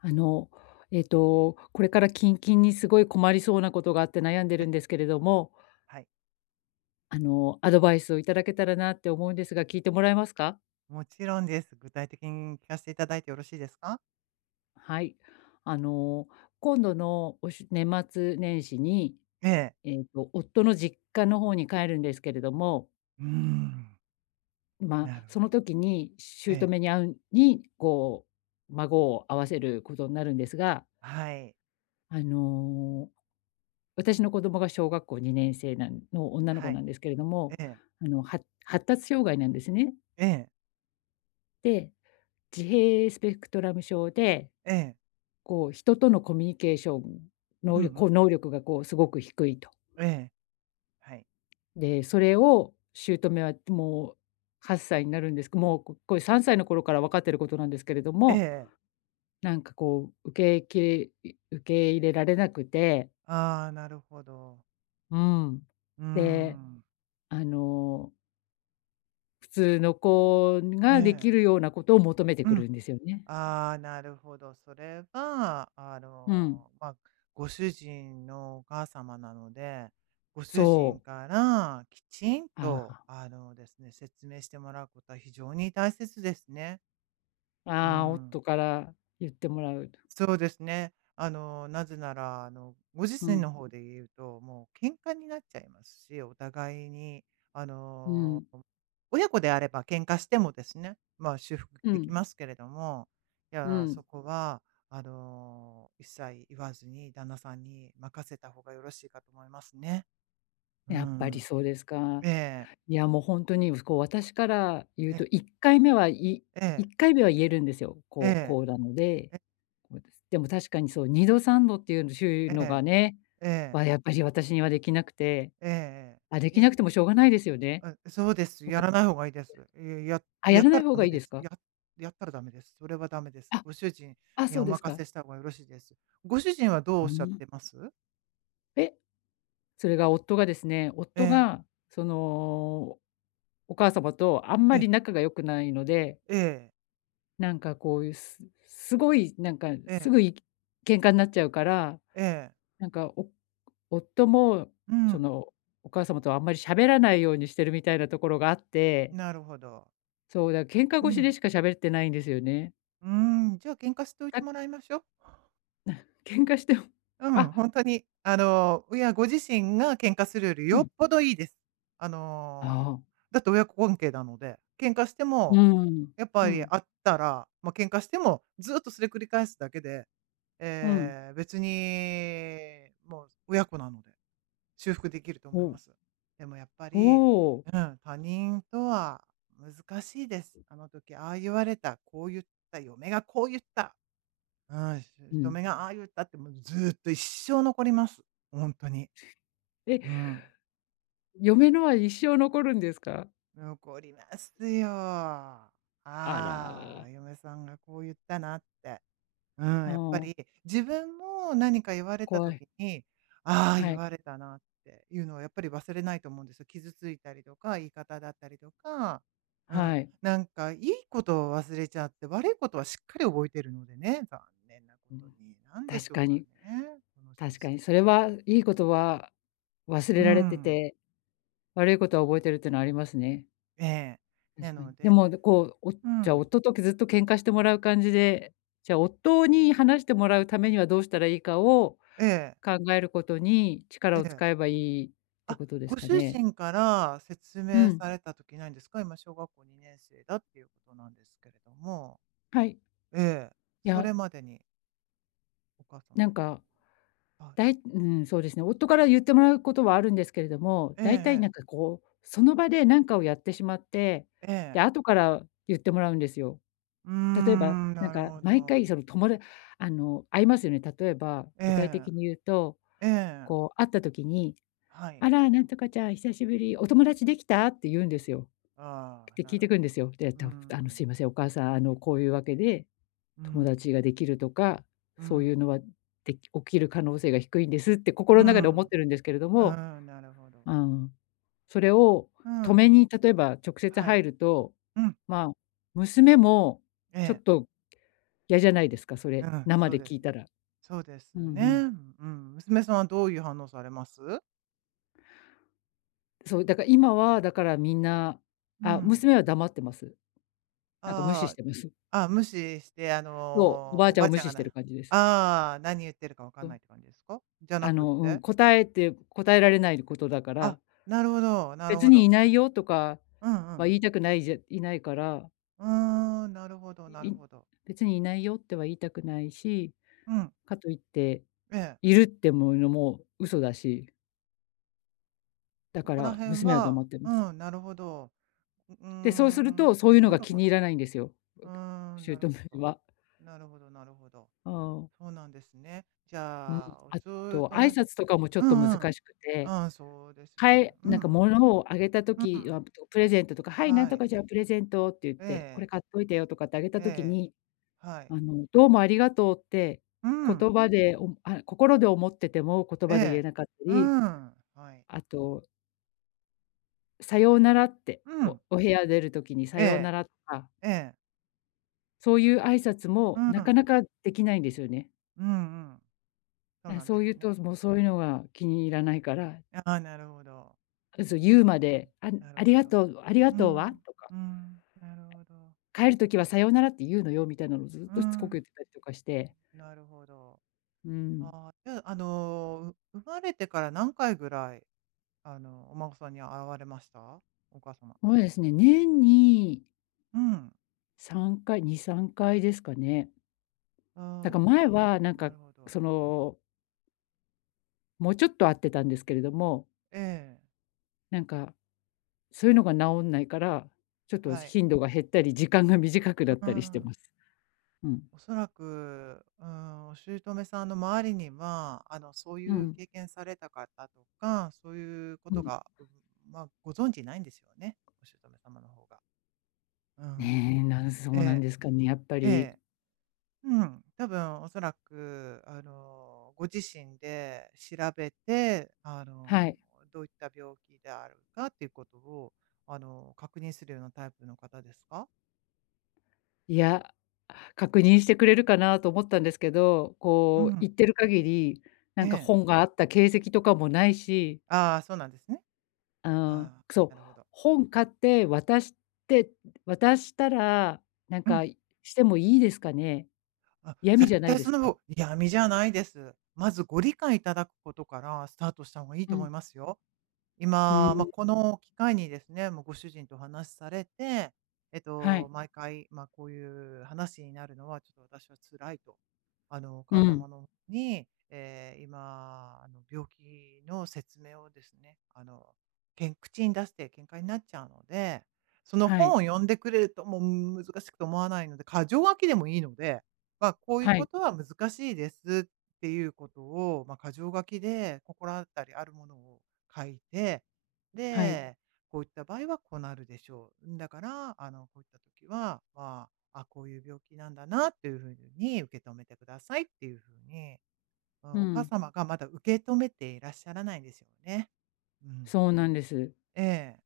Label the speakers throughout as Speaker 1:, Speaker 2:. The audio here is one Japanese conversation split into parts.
Speaker 1: あの、ええと、これから近々にすごい困りそうなことがあって悩んで
Speaker 2: え。
Speaker 1: るんですけれども。
Speaker 2: はい。
Speaker 1: あの、アドバイスをいただけたらなって思うんですが、聞いてもらえますか？
Speaker 2: もちろんです。具体的に聞かしていただいてよろしいですか？
Speaker 1: はい。あの、今度のおし年末年始に、
Speaker 2: ええ。
Speaker 1: ええと夫の実家の方に帰るんですけれども。
Speaker 2: うーん。
Speaker 1: んま、
Speaker 2: なるほ
Speaker 1: そ
Speaker 2: ど。
Speaker 1: の時に
Speaker 2: ええ。
Speaker 1: 姑に会うに、こう、孫を合わせることんなるんですが
Speaker 2: はい。
Speaker 1: あの、私の子供が小学校2年生なんの、女の
Speaker 2: は
Speaker 1: 子な
Speaker 2: い、
Speaker 1: んですけれども、
Speaker 2: ええ。
Speaker 1: あの、は発達障害なんですね。
Speaker 2: ええ。
Speaker 1: で、自閉スペクトラム症で、
Speaker 2: ええ。
Speaker 1: こう、人とのコミュニケーション
Speaker 2: う
Speaker 1: 能
Speaker 2: んう
Speaker 1: 力こう、
Speaker 2: ん。
Speaker 1: 能力がこう、すごく低いと。
Speaker 2: ええ、はい。
Speaker 1: で、それを、姑はもう、8歳になるんですけもう、ここれ3歳の頃からわかっていることなんですけれど
Speaker 2: え
Speaker 1: も、
Speaker 2: え。
Speaker 1: なんかこう、受けいきれ受け入れられなくて。
Speaker 2: ああ、なるほど。
Speaker 1: うん、
Speaker 2: うー
Speaker 1: で、
Speaker 2: ん。
Speaker 1: あの普通の子
Speaker 2: え
Speaker 1: ができ
Speaker 2: え。
Speaker 1: るようなことを求めて
Speaker 2: う
Speaker 1: く
Speaker 2: ん。
Speaker 1: るんですよね。
Speaker 2: ああ、なるほど、それが、あ
Speaker 1: うん。
Speaker 2: の、まあ、ご主人のお母様なので、ご主人
Speaker 1: そう。
Speaker 2: からきちん
Speaker 1: あ
Speaker 2: と
Speaker 1: あ。
Speaker 2: あのですね、説明してもらうことは非常に大切ですね。うー
Speaker 1: ああ、
Speaker 2: ん。
Speaker 1: 夫から言ってもらうと。
Speaker 2: そうですね。あの、なぜならあのご自
Speaker 1: う
Speaker 2: 身
Speaker 1: ん。
Speaker 2: の方で言うと、もう喧嘩になっちゃいますし。お互いにあ
Speaker 1: う
Speaker 2: の、
Speaker 1: ん。
Speaker 2: 親子であれば喧嘩してもですね、まあ修復
Speaker 1: う
Speaker 2: でき
Speaker 1: ん。
Speaker 2: ますけれども、い
Speaker 1: う
Speaker 2: や、そ
Speaker 1: ん。
Speaker 2: こはあの、一切言わずに旦那さんに任せた方がよろしいかと思いますね。う
Speaker 1: やっぱり
Speaker 2: ん。
Speaker 1: そうですか。
Speaker 2: ええ。
Speaker 1: いや、もう、ほんとに、うすこう、私から言う
Speaker 2: ええ。
Speaker 1: と、1回目はい
Speaker 2: え
Speaker 1: い
Speaker 2: え。
Speaker 1: っかいめは言えるんですよ。
Speaker 2: え
Speaker 1: こう
Speaker 2: え。
Speaker 1: こうなので。
Speaker 2: え。
Speaker 1: こうです。でも確かにそう、2度、３度っていうしゅいう
Speaker 2: え
Speaker 1: のが
Speaker 2: え、
Speaker 1: ね、
Speaker 2: ええ。
Speaker 1: わ、やっぱし私にはできなくて。
Speaker 2: ええ
Speaker 1: あ、で
Speaker 2: ええ。
Speaker 1: きな
Speaker 2: え。
Speaker 1: くてもしょうがないですよね。
Speaker 2: あ、そうです。
Speaker 1: ほ
Speaker 2: や
Speaker 1: か
Speaker 2: らない方がいいです。や
Speaker 1: あ、や
Speaker 2: やっ
Speaker 1: らな
Speaker 2: た
Speaker 1: い
Speaker 2: ら
Speaker 1: 方
Speaker 2: ダ
Speaker 1: が
Speaker 2: メ
Speaker 1: いい
Speaker 2: で
Speaker 1: です
Speaker 2: す。
Speaker 1: か？
Speaker 2: ややったらダメです。それはダメです。
Speaker 1: あ。
Speaker 2: ご主人
Speaker 1: あ、
Speaker 2: に
Speaker 1: そう
Speaker 2: お
Speaker 1: です
Speaker 2: 任
Speaker 1: か。
Speaker 2: せした方がよろしいです。ご主人はどうお
Speaker 1: う
Speaker 2: っ
Speaker 1: ー
Speaker 2: しゃっ
Speaker 1: ん。
Speaker 2: てます？
Speaker 1: で、それが、夫がですね、
Speaker 2: え
Speaker 1: 夫
Speaker 2: え。
Speaker 1: が、その、お母様とあん
Speaker 2: え
Speaker 1: ま
Speaker 2: え。
Speaker 1: り仲が良くないので
Speaker 2: ええ。
Speaker 1: なんか、こういう、すすごい、なんか、
Speaker 2: え
Speaker 1: すぐ
Speaker 2: え。
Speaker 1: に喧嘩になっちゃうから。
Speaker 2: ええ。
Speaker 1: なんか、お夫も、
Speaker 2: う
Speaker 1: そ
Speaker 2: ん。
Speaker 1: の、お母様とはあんまり喋らないようにしてるみたいなところがあって。
Speaker 2: なるほど。
Speaker 1: そう。だ、喧嘩
Speaker 2: う
Speaker 1: 腰
Speaker 2: ん。
Speaker 1: でしか喋ってないんですよね。
Speaker 2: うん、じゃあ、喧嘩しておいて
Speaker 1: あ。
Speaker 2: もらいましょ。
Speaker 1: 喧嘩しても
Speaker 2: うん。ほ
Speaker 1: あ。
Speaker 2: んとに、あの、うや、ご自身が喧嘩するより
Speaker 1: う
Speaker 2: よっ
Speaker 1: ん。
Speaker 2: ぽどいいです。あ
Speaker 1: あ
Speaker 2: の。
Speaker 1: あ。
Speaker 2: だって親子関係なので、喧嘩して
Speaker 1: うー
Speaker 2: も、
Speaker 1: ん。
Speaker 2: やっぱ
Speaker 1: う
Speaker 2: り
Speaker 1: ん。
Speaker 2: 会ったら、ま、喧嘩しても、ずっとそれ繰り返すだけで、
Speaker 1: うん。
Speaker 2: ええ、別にもう、親子なので、修復できると
Speaker 1: ほ
Speaker 2: 思いま
Speaker 1: お。
Speaker 2: す。でも、やっぱ
Speaker 1: ほ
Speaker 2: り、
Speaker 1: お。
Speaker 2: うん、他人とは難しいです。「あの時、ああ言われた」「こう言った」「嫁がこう言った」「ああ、
Speaker 1: う
Speaker 2: 姑
Speaker 1: ん。
Speaker 2: がああ言った」って、もう、ずっと一生残ります。ほんとに。
Speaker 1: え。
Speaker 2: うん。
Speaker 1: 嫁のは一生残るんですか？
Speaker 2: 残りますよ。「あ
Speaker 1: あら。
Speaker 2: あ、嫁さんがこう言ったな」って。うん、
Speaker 1: あ
Speaker 2: やっぱ
Speaker 1: あ。
Speaker 2: り、自分も何か言われた
Speaker 1: 怖い。
Speaker 2: 時に、「ああ、
Speaker 1: は
Speaker 2: 言
Speaker 1: い。
Speaker 2: われたな」っていうのはやっぱり忘れないと思うんですよ。傷ついたりとか、言い方だったりとか、うん、
Speaker 1: はい。
Speaker 2: なんか、いいことを忘れちゃって、悪いことはしっかり覚えているのでね、残念なこ
Speaker 1: う
Speaker 2: と
Speaker 1: ん、
Speaker 2: に、なんでし
Speaker 1: 確
Speaker 2: ょう
Speaker 1: か
Speaker 2: か
Speaker 1: に。
Speaker 2: ね、この習
Speaker 1: 確か
Speaker 2: 性。
Speaker 1: に、それは、いいことは忘
Speaker 2: うー
Speaker 1: れられて
Speaker 2: ん。
Speaker 1: て、悪いことは覚えてるっていうのはありますね。
Speaker 2: ええ、な
Speaker 1: 確かに。
Speaker 2: の
Speaker 1: で
Speaker 2: で
Speaker 1: も、どこう、おじ
Speaker 2: う
Speaker 1: ゃあ、
Speaker 2: ん。
Speaker 1: 夫とくずっと喧嘩してもらう感じで、じゃあ、夫に話してもらうためには、どうしたらいいかを
Speaker 2: ええ。
Speaker 1: 考えることに、力
Speaker 2: え
Speaker 1: を
Speaker 2: え。
Speaker 1: 使えばいいって
Speaker 2: あ、
Speaker 1: ことです
Speaker 2: ご
Speaker 1: か
Speaker 2: 主
Speaker 1: ね。
Speaker 2: 人から説
Speaker 1: う
Speaker 2: 明
Speaker 1: ん。
Speaker 2: された時ないんですか？今、小学校2年生だっていうことなんですけれども。
Speaker 1: はい。
Speaker 2: ええ、
Speaker 1: い
Speaker 2: そ
Speaker 1: や。
Speaker 2: れまでに。お母
Speaker 1: な
Speaker 2: 様
Speaker 1: ん
Speaker 2: には、
Speaker 1: か、
Speaker 2: あ。
Speaker 1: だいうーん。そうですね、夫から言ってもらうことはあるんですけれども、
Speaker 2: ええ
Speaker 1: 大体な
Speaker 2: ええ。
Speaker 1: んか、こう、その場でなんかをやってしまって、
Speaker 2: ええ。
Speaker 1: で、後から言ってもらうんですよ。
Speaker 2: うー
Speaker 1: 例えば、
Speaker 2: ん、
Speaker 1: なん
Speaker 2: なる
Speaker 1: か、
Speaker 2: ほ
Speaker 1: 毎
Speaker 2: ど。
Speaker 1: 回、その、ともだあの、会いますよね。例えば、
Speaker 2: え
Speaker 1: 具体
Speaker 2: え。
Speaker 1: 的に言うと、
Speaker 2: ええ。
Speaker 1: こう、会った時に
Speaker 2: はい。
Speaker 1: 「あら、なんとかちゃん久しぶり。お友達できた？」て言うんですよ。
Speaker 2: ああ、
Speaker 1: て
Speaker 2: な
Speaker 1: 聞い
Speaker 2: る
Speaker 1: てくん
Speaker 2: ほ
Speaker 1: です
Speaker 2: ど。
Speaker 1: よ。で、ええ
Speaker 2: うー
Speaker 1: と「あの、すい
Speaker 2: ん。
Speaker 1: ません、お母さん、あの、こういうわけで、
Speaker 2: うー
Speaker 1: 友
Speaker 2: ん。
Speaker 1: 達ができるとか、
Speaker 2: うー
Speaker 1: そうい
Speaker 2: ん。
Speaker 1: うのは、で起きる可能性が低いんです」て、
Speaker 2: う
Speaker 1: 心
Speaker 2: ー
Speaker 1: の中で思
Speaker 2: ん。
Speaker 1: っ
Speaker 2: う
Speaker 1: てるんですけれども、
Speaker 2: ーん。なるほど。
Speaker 1: ああ、それを
Speaker 2: うー
Speaker 1: 止め
Speaker 2: ん。
Speaker 1: に、例えば直接
Speaker 2: は
Speaker 1: 入
Speaker 2: い。
Speaker 1: ると、
Speaker 2: うん。
Speaker 1: まあ、娘も
Speaker 2: え
Speaker 1: ちょっ
Speaker 2: え。
Speaker 1: とやじゃないですか、そ
Speaker 2: う
Speaker 1: れ
Speaker 2: ん。
Speaker 1: 生
Speaker 2: そう
Speaker 1: で
Speaker 2: で
Speaker 1: 聞い
Speaker 2: す。
Speaker 1: たら。
Speaker 2: そうです
Speaker 1: う
Speaker 2: よ
Speaker 1: んう
Speaker 2: ね。
Speaker 1: ん。
Speaker 2: うん。娘さんはどういう反応されます？
Speaker 1: そう、だから今は、だからみんな
Speaker 2: う
Speaker 1: あ、
Speaker 2: ん。
Speaker 1: 娘は黙ってます。
Speaker 2: あ
Speaker 1: なんか無
Speaker 2: あ
Speaker 1: 視し
Speaker 2: あ
Speaker 1: てます。
Speaker 2: あ。あ、無視してあ
Speaker 1: そう。おば
Speaker 2: の、
Speaker 1: あ
Speaker 2: お
Speaker 1: ちゃ
Speaker 2: ば
Speaker 1: んを
Speaker 2: あ
Speaker 1: 無
Speaker 2: ちゃん
Speaker 1: 視
Speaker 2: が
Speaker 1: してる
Speaker 2: な
Speaker 1: 感じです。
Speaker 2: ああ、何言ってるかわか
Speaker 1: そ
Speaker 2: ん
Speaker 1: う。
Speaker 2: ないって感じですか？じゃな
Speaker 1: あ
Speaker 2: くっ
Speaker 1: の、うん。
Speaker 2: て？
Speaker 1: 答えて答えられないことだか
Speaker 2: あ、
Speaker 1: ら
Speaker 2: なるほど、なる
Speaker 1: 「別
Speaker 2: ほ
Speaker 1: に
Speaker 2: ど。
Speaker 1: いないよ」とか
Speaker 2: うんう
Speaker 1: は
Speaker 2: ん、う。
Speaker 1: 言いたくないじゃいないから
Speaker 2: うーん、なるほどな
Speaker 1: い
Speaker 2: るほど。
Speaker 1: 「別にいないよ」っては言いたくないし、
Speaker 2: うん。
Speaker 1: かといって
Speaker 2: ええ。
Speaker 1: 「いる」って、も、言うのも嘘だし。だ
Speaker 2: そ
Speaker 1: か
Speaker 2: こら
Speaker 1: ら、
Speaker 2: 辺
Speaker 1: 娘は
Speaker 2: は
Speaker 1: 黙ってるんす。
Speaker 2: うん、なるほど。ううー
Speaker 1: で、そうする
Speaker 2: ん、
Speaker 1: と、そういうの
Speaker 2: な
Speaker 1: が
Speaker 2: る
Speaker 1: 気
Speaker 2: ほ
Speaker 1: に入
Speaker 2: ど。
Speaker 1: らないんですよ。
Speaker 2: うーん、なる
Speaker 1: 姑
Speaker 2: ほど。
Speaker 1: は。
Speaker 2: なるほどなるほど。
Speaker 1: うん。
Speaker 2: そうなんですね。じ
Speaker 1: うん。
Speaker 2: ゃあ、おし
Speaker 1: あ
Speaker 2: ゅう
Speaker 1: と、
Speaker 2: と
Speaker 1: 挨
Speaker 2: め
Speaker 1: 拶とかもちょ
Speaker 2: う
Speaker 1: っと
Speaker 2: ん
Speaker 1: 難
Speaker 2: うん。
Speaker 1: しく
Speaker 2: う
Speaker 1: て、
Speaker 2: ん、そうです
Speaker 1: か
Speaker 2: ね。
Speaker 1: い
Speaker 2: うん
Speaker 1: なんか物をあげた
Speaker 2: うん。う
Speaker 1: 時は
Speaker 2: ん。
Speaker 1: プレゼントとか、「はい、なん
Speaker 2: は
Speaker 1: と
Speaker 2: い。
Speaker 1: かちゃんプレゼント」って言っ
Speaker 2: ええ
Speaker 1: て、「こ
Speaker 2: ええ。
Speaker 1: れ買っといたよ」とかってあげた時
Speaker 2: ええ。
Speaker 1: に、
Speaker 2: はい。
Speaker 1: あの、「どうもありがとう」って、
Speaker 2: う
Speaker 1: 言
Speaker 2: ん。
Speaker 1: 葉で、おあ心で思ってても言
Speaker 2: え
Speaker 1: 葉で言え
Speaker 2: え。
Speaker 1: なかった
Speaker 2: う
Speaker 1: り、
Speaker 2: ん。はい。
Speaker 1: あと「さようなら」って、
Speaker 2: う
Speaker 1: お
Speaker 2: ん。
Speaker 1: お部屋出る時にさ
Speaker 2: え
Speaker 1: ような
Speaker 2: え、
Speaker 1: らか。
Speaker 2: ええ。
Speaker 1: そういう挨拶
Speaker 2: う
Speaker 1: もなか
Speaker 2: ん。
Speaker 1: なかできないんですよね。
Speaker 2: うんうん。そう
Speaker 1: なん、
Speaker 2: なんで
Speaker 1: そう
Speaker 2: す
Speaker 1: 言う
Speaker 2: ね。
Speaker 1: と、そもうそういうのが気に入らないから。
Speaker 2: ああ、なるほど。
Speaker 1: あ、そう
Speaker 2: へ
Speaker 1: 言
Speaker 2: え、
Speaker 1: うまで「あん
Speaker 2: なる
Speaker 1: あり
Speaker 2: ほ
Speaker 1: が
Speaker 2: ど。
Speaker 1: とうありが
Speaker 2: う
Speaker 1: とうは？」
Speaker 2: ん、
Speaker 1: とか。
Speaker 2: うん、なるほど。
Speaker 1: 「帰る時はさようならって言うのよ」みたいなのをずっ
Speaker 2: う
Speaker 1: としつこく
Speaker 2: ん。
Speaker 1: 言ってたりとかして
Speaker 2: なるほど。
Speaker 1: うん。
Speaker 2: ああ、じゃあ、あの、生まれてから何回ぐらい、あの、お孫さんに会われました？お母様。
Speaker 1: そうですね、年に
Speaker 2: うん。
Speaker 1: 3回2、3回ですかね？な
Speaker 2: あ
Speaker 1: ん
Speaker 2: あ、
Speaker 1: か、前はなん
Speaker 2: な
Speaker 1: か、
Speaker 2: るほど。
Speaker 1: そのもうちょっと会ってたんですけれども。
Speaker 2: ええ。
Speaker 1: なんか、そういうのがなおんないから、ちょっと
Speaker 2: は
Speaker 1: し
Speaker 2: い。
Speaker 1: 頻度が減ったり時間が短くな
Speaker 2: う
Speaker 1: っ
Speaker 2: うー
Speaker 1: たりして
Speaker 2: ん。
Speaker 1: ます。うん。
Speaker 2: おそらく、うーん、お姑さんの周りには、あの、そう
Speaker 1: う
Speaker 2: いう
Speaker 1: ん。
Speaker 2: 経験された方とか、そういうこ
Speaker 1: う
Speaker 2: と
Speaker 1: ん。
Speaker 2: が、まあ、ご存知ないんですよね、お姑様の方が。うん。
Speaker 1: ね、なんそうなん
Speaker 2: え
Speaker 1: ですかね。やっぱ
Speaker 2: え。え
Speaker 1: り。
Speaker 2: え。うん、たぶんおそらく、あの、ご自身で調べて、あ
Speaker 1: は
Speaker 2: の、
Speaker 1: い。
Speaker 2: どういった病気であるかっていうことを、あの、確認するようなタイプの方ですか？
Speaker 1: いや、確認してくれるかなと思ったんですけど、
Speaker 2: う
Speaker 1: こう
Speaker 2: ん。
Speaker 1: 行ってる限り、な
Speaker 2: え
Speaker 1: んか
Speaker 2: え。
Speaker 1: 本があった形跡とかもないし。
Speaker 2: あ、そうなんですね。
Speaker 1: あ、
Speaker 2: あ、
Speaker 1: そう、
Speaker 2: なるほど。
Speaker 1: 本買って渡して渡したら、なん
Speaker 2: うん。
Speaker 1: か、してもいいですかね？
Speaker 2: あ、
Speaker 1: 嫌味
Speaker 2: 絶
Speaker 1: じゃない
Speaker 2: 対
Speaker 1: で
Speaker 2: そん
Speaker 1: す
Speaker 2: な
Speaker 1: か？
Speaker 2: ご、嫌味じゃないです。まず、ご理解いただくことからスタートした方がいい
Speaker 1: う
Speaker 2: と思い
Speaker 1: ん。
Speaker 2: ますよ。
Speaker 1: う
Speaker 2: 今、ま、
Speaker 1: ん。
Speaker 2: この機会にですね、もうご主人と話されて、えっ
Speaker 1: はい。
Speaker 2: と、毎回、ま、こういう話になるのは、ちょっと私は辛いと。あの、お
Speaker 1: う
Speaker 2: 母
Speaker 1: ん。
Speaker 2: 様のに、え、今あの、病気の説明をですね、あの、けん口に出して喧嘩になっちゃうので、その
Speaker 1: は
Speaker 2: 本
Speaker 1: い。
Speaker 2: を読んでくれると、もう難しくて思わないので、箇条書きでもいいので、ま、こういう
Speaker 1: は
Speaker 2: こ
Speaker 1: い。
Speaker 2: とは難しいですっていうことを、ま、箇条書きで心当たりあるものを書いて、
Speaker 1: はい。
Speaker 2: で「こういった場合はこうなるでしょう。だから、あの、こういった時は、ま、あ、こういう病気なんだなっていう風に受け止めてください」っていう風に、ま、
Speaker 1: う
Speaker 2: お母
Speaker 1: ん。
Speaker 2: 様がまだ受け止めていらっしゃらないですよね。うん。
Speaker 1: そうなんです。
Speaker 2: ええ。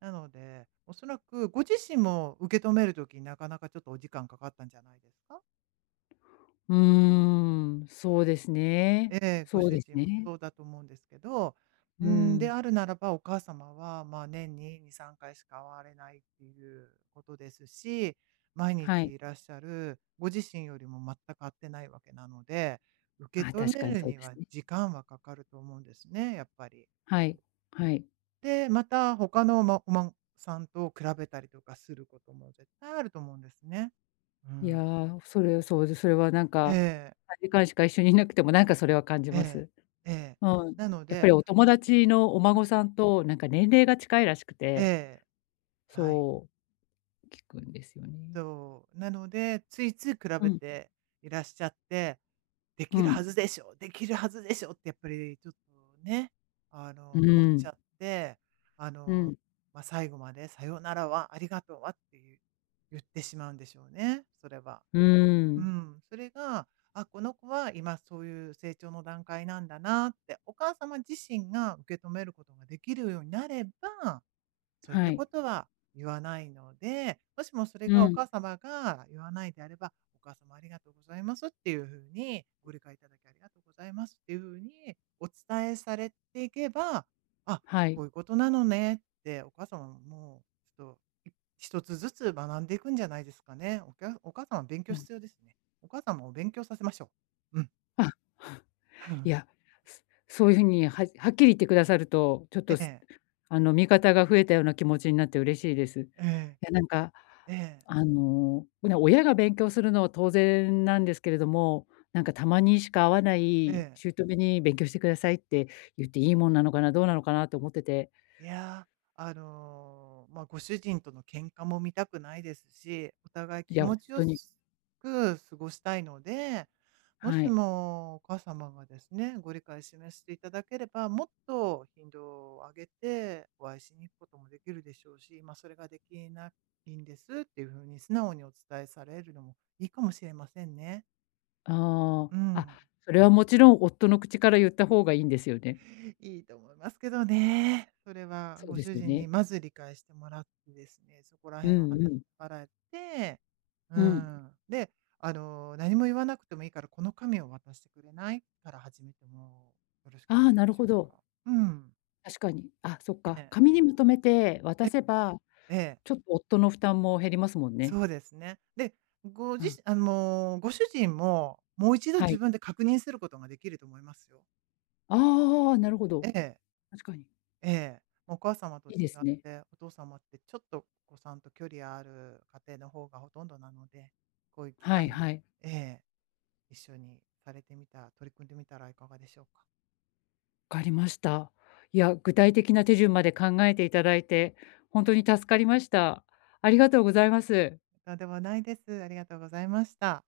Speaker 2: なので、おそらくご自身も、受け止める時になかなかちょっとお時間かかったんじゃないですか？
Speaker 1: うーん、そうです
Speaker 2: え
Speaker 1: ね。
Speaker 2: え。ご
Speaker 1: そう
Speaker 2: 主
Speaker 1: です
Speaker 2: 人も
Speaker 1: ね。
Speaker 2: そうだと思うんですけど、う
Speaker 1: う
Speaker 2: ーん、で
Speaker 1: ん。
Speaker 2: あるならば、お母様は、ま、年に2、3回しか会われないっていうことですし、毎
Speaker 1: は
Speaker 2: 日
Speaker 1: い。
Speaker 2: いらっしゃるご自身よりも全く会ってないわけなので、受
Speaker 1: あ、
Speaker 2: け止
Speaker 1: 確
Speaker 2: め
Speaker 1: かに
Speaker 2: る
Speaker 1: そう
Speaker 2: に
Speaker 1: です
Speaker 2: は
Speaker 1: ね。
Speaker 2: 時間はかかると思うんですね、やっぱり。
Speaker 1: はい、はい。
Speaker 2: で、また、他の、ま、お孫さんと比べたりとかすることも絶対あると思うんですね。う
Speaker 1: いや、
Speaker 2: ん。
Speaker 1: それはそうで、それはなん
Speaker 2: え
Speaker 1: か、
Speaker 2: え。
Speaker 1: 短時間しか一緒にいなくてもなんか、それは感じ
Speaker 2: え
Speaker 1: ま
Speaker 2: え、
Speaker 1: す。
Speaker 2: ええ。
Speaker 1: うん、
Speaker 2: なの
Speaker 1: やっぱ
Speaker 2: で
Speaker 1: りお友達のお
Speaker 2: うん。
Speaker 1: 孫さんとなんか年齢が近いらしくて
Speaker 2: ええ、はい。
Speaker 1: そう、聞くんですよね。
Speaker 2: そう。なので、ついつい比
Speaker 1: う
Speaker 2: べ
Speaker 1: ん。
Speaker 2: ていらっしゃって「で
Speaker 1: う
Speaker 2: きるは
Speaker 1: ん。
Speaker 2: ずでしょ？できるはずでしょ？」ってやっぱりちょっとね、あ
Speaker 1: う
Speaker 2: の、思っ
Speaker 1: ー
Speaker 2: ち
Speaker 1: ん。
Speaker 2: ゃって、あ
Speaker 1: う
Speaker 2: の、
Speaker 1: ん。
Speaker 2: ま、最後まで「さよならは？ありがとうは？」っていう、言ってしまうんでしょうね、それは。
Speaker 1: う
Speaker 2: まう
Speaker 1: ん。
Speaker 2: ん、それが「あ、この子は、今そういう成長の段階なんだな」って、お母様自身が受け止めることができるようになれば、そういっ
Speaker 1: は
Speaker 2: た
Speaker 1: い。
Speaker 2: ことは言わないので、もしもそれ
Speaker 1: う
Speaker 2: がお
Speaker 1: ん。
Speaker 2: 母様が言わないであれば「お母様ありがとうございます」っていうふうに、「ご理解いただきありがとうございます」っていうふうにお伝えされていけば「あ、
Speaker 1: は
Speaker 2: こ
Speaker 1: い。
Speaker 2: ういうことなのね」って、お母様もちょっと、い一つずつ学んでいくんじゃないですかね。おきゃお母さんは勉強
Speaker 1: うん。
Speaker 2: 必要ですね。お母さんもお勉強させましょう。うん。
Speaker 1: あ。
Speaker 2: ふ
Speaker 1: い
Speaker 2: ん。
Speaker 1: や、すそういう風にははっきり言ってくださると、ちょっ
Speaker 2: え
Speaker 1: と、す
Speaker 2: え。
Speaker 1: あの、味方が増えたような気持ちになって嬉しいです。い
Speaker 2: ええ。
Speaker 1: や、なんか、
Speaker 2: ええ。
Speaker 1: あの、うな親が勉強するのは当然なんですけれども、なんかたまにしか会わな
Speaker 2: え
Speaker 1: い
Speaker 2: え。
Speaker 1: 姑に「勉強してください」って言っていいもんなのかな、どうなのかなと思ってて。
Speaker 2: いや、あの、ま、ご主人との喧嘩も見たくないですし、お互い
Speaker 1: い
Speaker 2: 気
Speaker 1: や、ほ
Speaker 2: 持
Speaker 1: ん
Speaker 2: ち良
Speaker 1: とに。
Speaker 2: すく過ごしたいので、も
Speaker 1: は
Speaker 2: し
Speaker 1: い。
Speaker 2: もお母様がですね、ご理解示していただければ、もっと頻度を上げて、お会いしに行くことも出来るでしょうし、ま「それが出来ないんです」っていう風に素直にお伝えされるのもいいかもしれませんね。
Speaker 1: あ
Speaker 2: う
Speaker 1: あ。あ、
Speaker 2: ん。
Speaker 1: それはもちろん夫の口から言った方がいいんですよね？
Speaker 2: いいと思いますけどね。それは、
Speaker 1: そう
Speaker 2: ご
Speaker 1: で
Speaker 2: 主
Speaker 1: すよ
Speaker 2: 人
Speaker 1: ね。
Speaker 2: にまず理解してもらってですね、そこら
Speaker 1: う
Speaker 2: 辺をあ
Speaker 1: ん
Speaker 2: な
Speaker 1: うん。
Speaker 2: あらって、うー
Speaker 1: うん。
Speaker 2: ん、で、あの、何も言わなくてもいいから、この紙を渡してくれない？から始めても、よろしくな
Speaker 1: ああ、
Speaker 2: い
Speaker 1: な
Speaker 2: で
Speaker 1: る
Speaker 2: しょ
Speaker 1: ほ
Speaker 2: う
Speaker 1: ど。
Speaker 2: か。うん。
Speaker 1: 確かに。あ、そっ
Speaker 2: え
Speaker 1: か、
Speaker 2: え。
Speaker 1: 紙にまとめて
Speaker 2: え、
Speaker 1: 渡せば、
Speaker 2: ええ。
Speaker 1: ちょっと夫の負担も減りますもん
Speaker 2: そ
Speaker 1: ね。
Speaker 2: うですね。で、ご
Speaker 1: う
Speaker 2: じ
Speaker 1: ん。
Speaker 2: しあ、もう、ご主人も、もう一度
Speaker 1: は
Speaker 2: 自
Speaker 1: い。
Speaker 2: 分で確認することが出来ると思いますよ。
Speaker 1: ああ、なるほど。
Speaker 2: ええ。
Speaker 1: 確かに。
Speaker 2: ええ、お母様と
Speaker 1: いい
Speaker 2: 違
Speaker 1: で
Speaker 2: っ
Speaker 1: すね。
Speaker 2: て、お父様ってちょっとお子さんと距離ある家庭の方がほとんどなので、こういう機
Speaker 1: はい
Speaker 2: 会
Speaker 1: は
Speaker 2: に
Speaker 1: い。
Speaker 2: ええ。一緒にされてみた取り組んでみたらいかがでしょうか？
Speaker 1: 分かりました。いや、具体的な手順まで考えていただいて、ほんとに助かりました。ありがとうございます。
Speaker 2: とんでもないです。ありがとうございました。